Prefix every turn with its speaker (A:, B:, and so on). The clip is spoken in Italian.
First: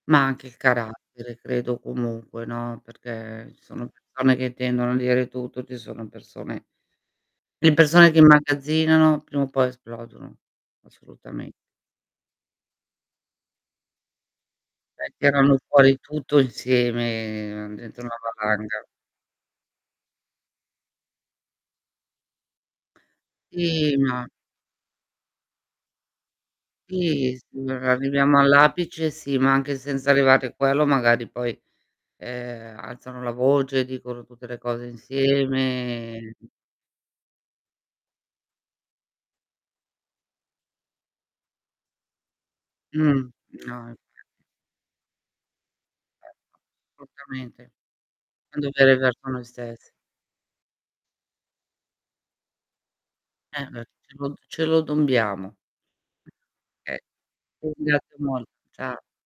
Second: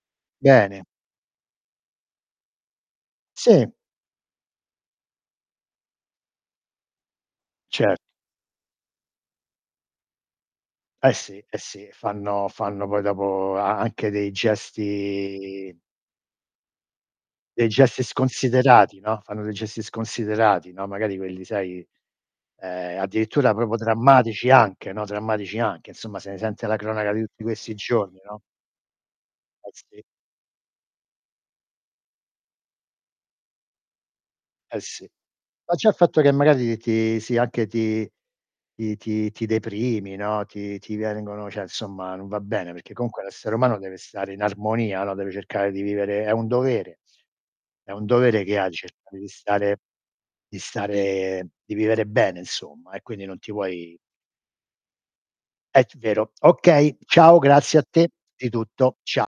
A: Ma anche il
B: Bene.
A: carattere credo comunque, no. Perché ci
B: Sì.
A: sono persone che tendono a dire tutto, ci sono persone le
B: Cert
A: persone che immagazzinano prima o poi esplodono,
B: Eh sì,
A: assolutame
B: eh sì, e fanno fanno poi dopo a anche dei
A: Beh, tirano
B: gesti
A: fuori tutto
B: dei
A: insieme,
B: gesti
A: diventa una valanga.
B: sconsiderati, no. Fanno dei gesti sconsiderati, no. Magari quelli sai, ehm, addirittura proprio
A: Sì, ma
B: drammatici anche, no. Drammatici anche, insomma, se ne sente la cronaca di
A: Sì,
B: tutti
A: se
B: questi giorni,
A: arriviamo
B: no.
A: all'apice sì, ma
B: Eh
A: anche
B: sì.
A: senza arrivare quello magari poi, ehm, alzano la voce, dicono tutte le
B: Eh
A: cose
B: sì. Ma già il fatto che
A: insieme
B: magari ti sì anche ti ti ti ti deprimi, no, ti ti vengono cioè insomma, non va bene perché comunque
A: Mh,
B: l'essere umano
A: no
B: deve stare in
A: infatti.
B: armonia, no. Deve cercare di vivere è un
A: Certo.
B: dovere.
A: Assolutamente.
B: È un dovere
A: È
B: che
A: un
B: ha di
A: dovere
B: cercare di
A: verso noi
B: stare
A: stess
B: di stare di vivere bene, insomma, e quindi non ti
A: Eh beh,
B: puoi
A: ce lo d ce lo dobbiamo.
B: È t vero. Okay,
A: Okay
B: ciao
A: ti
B: grazie a te
A: ringrazio mol
B: di tutto.
A: cia
B: Cia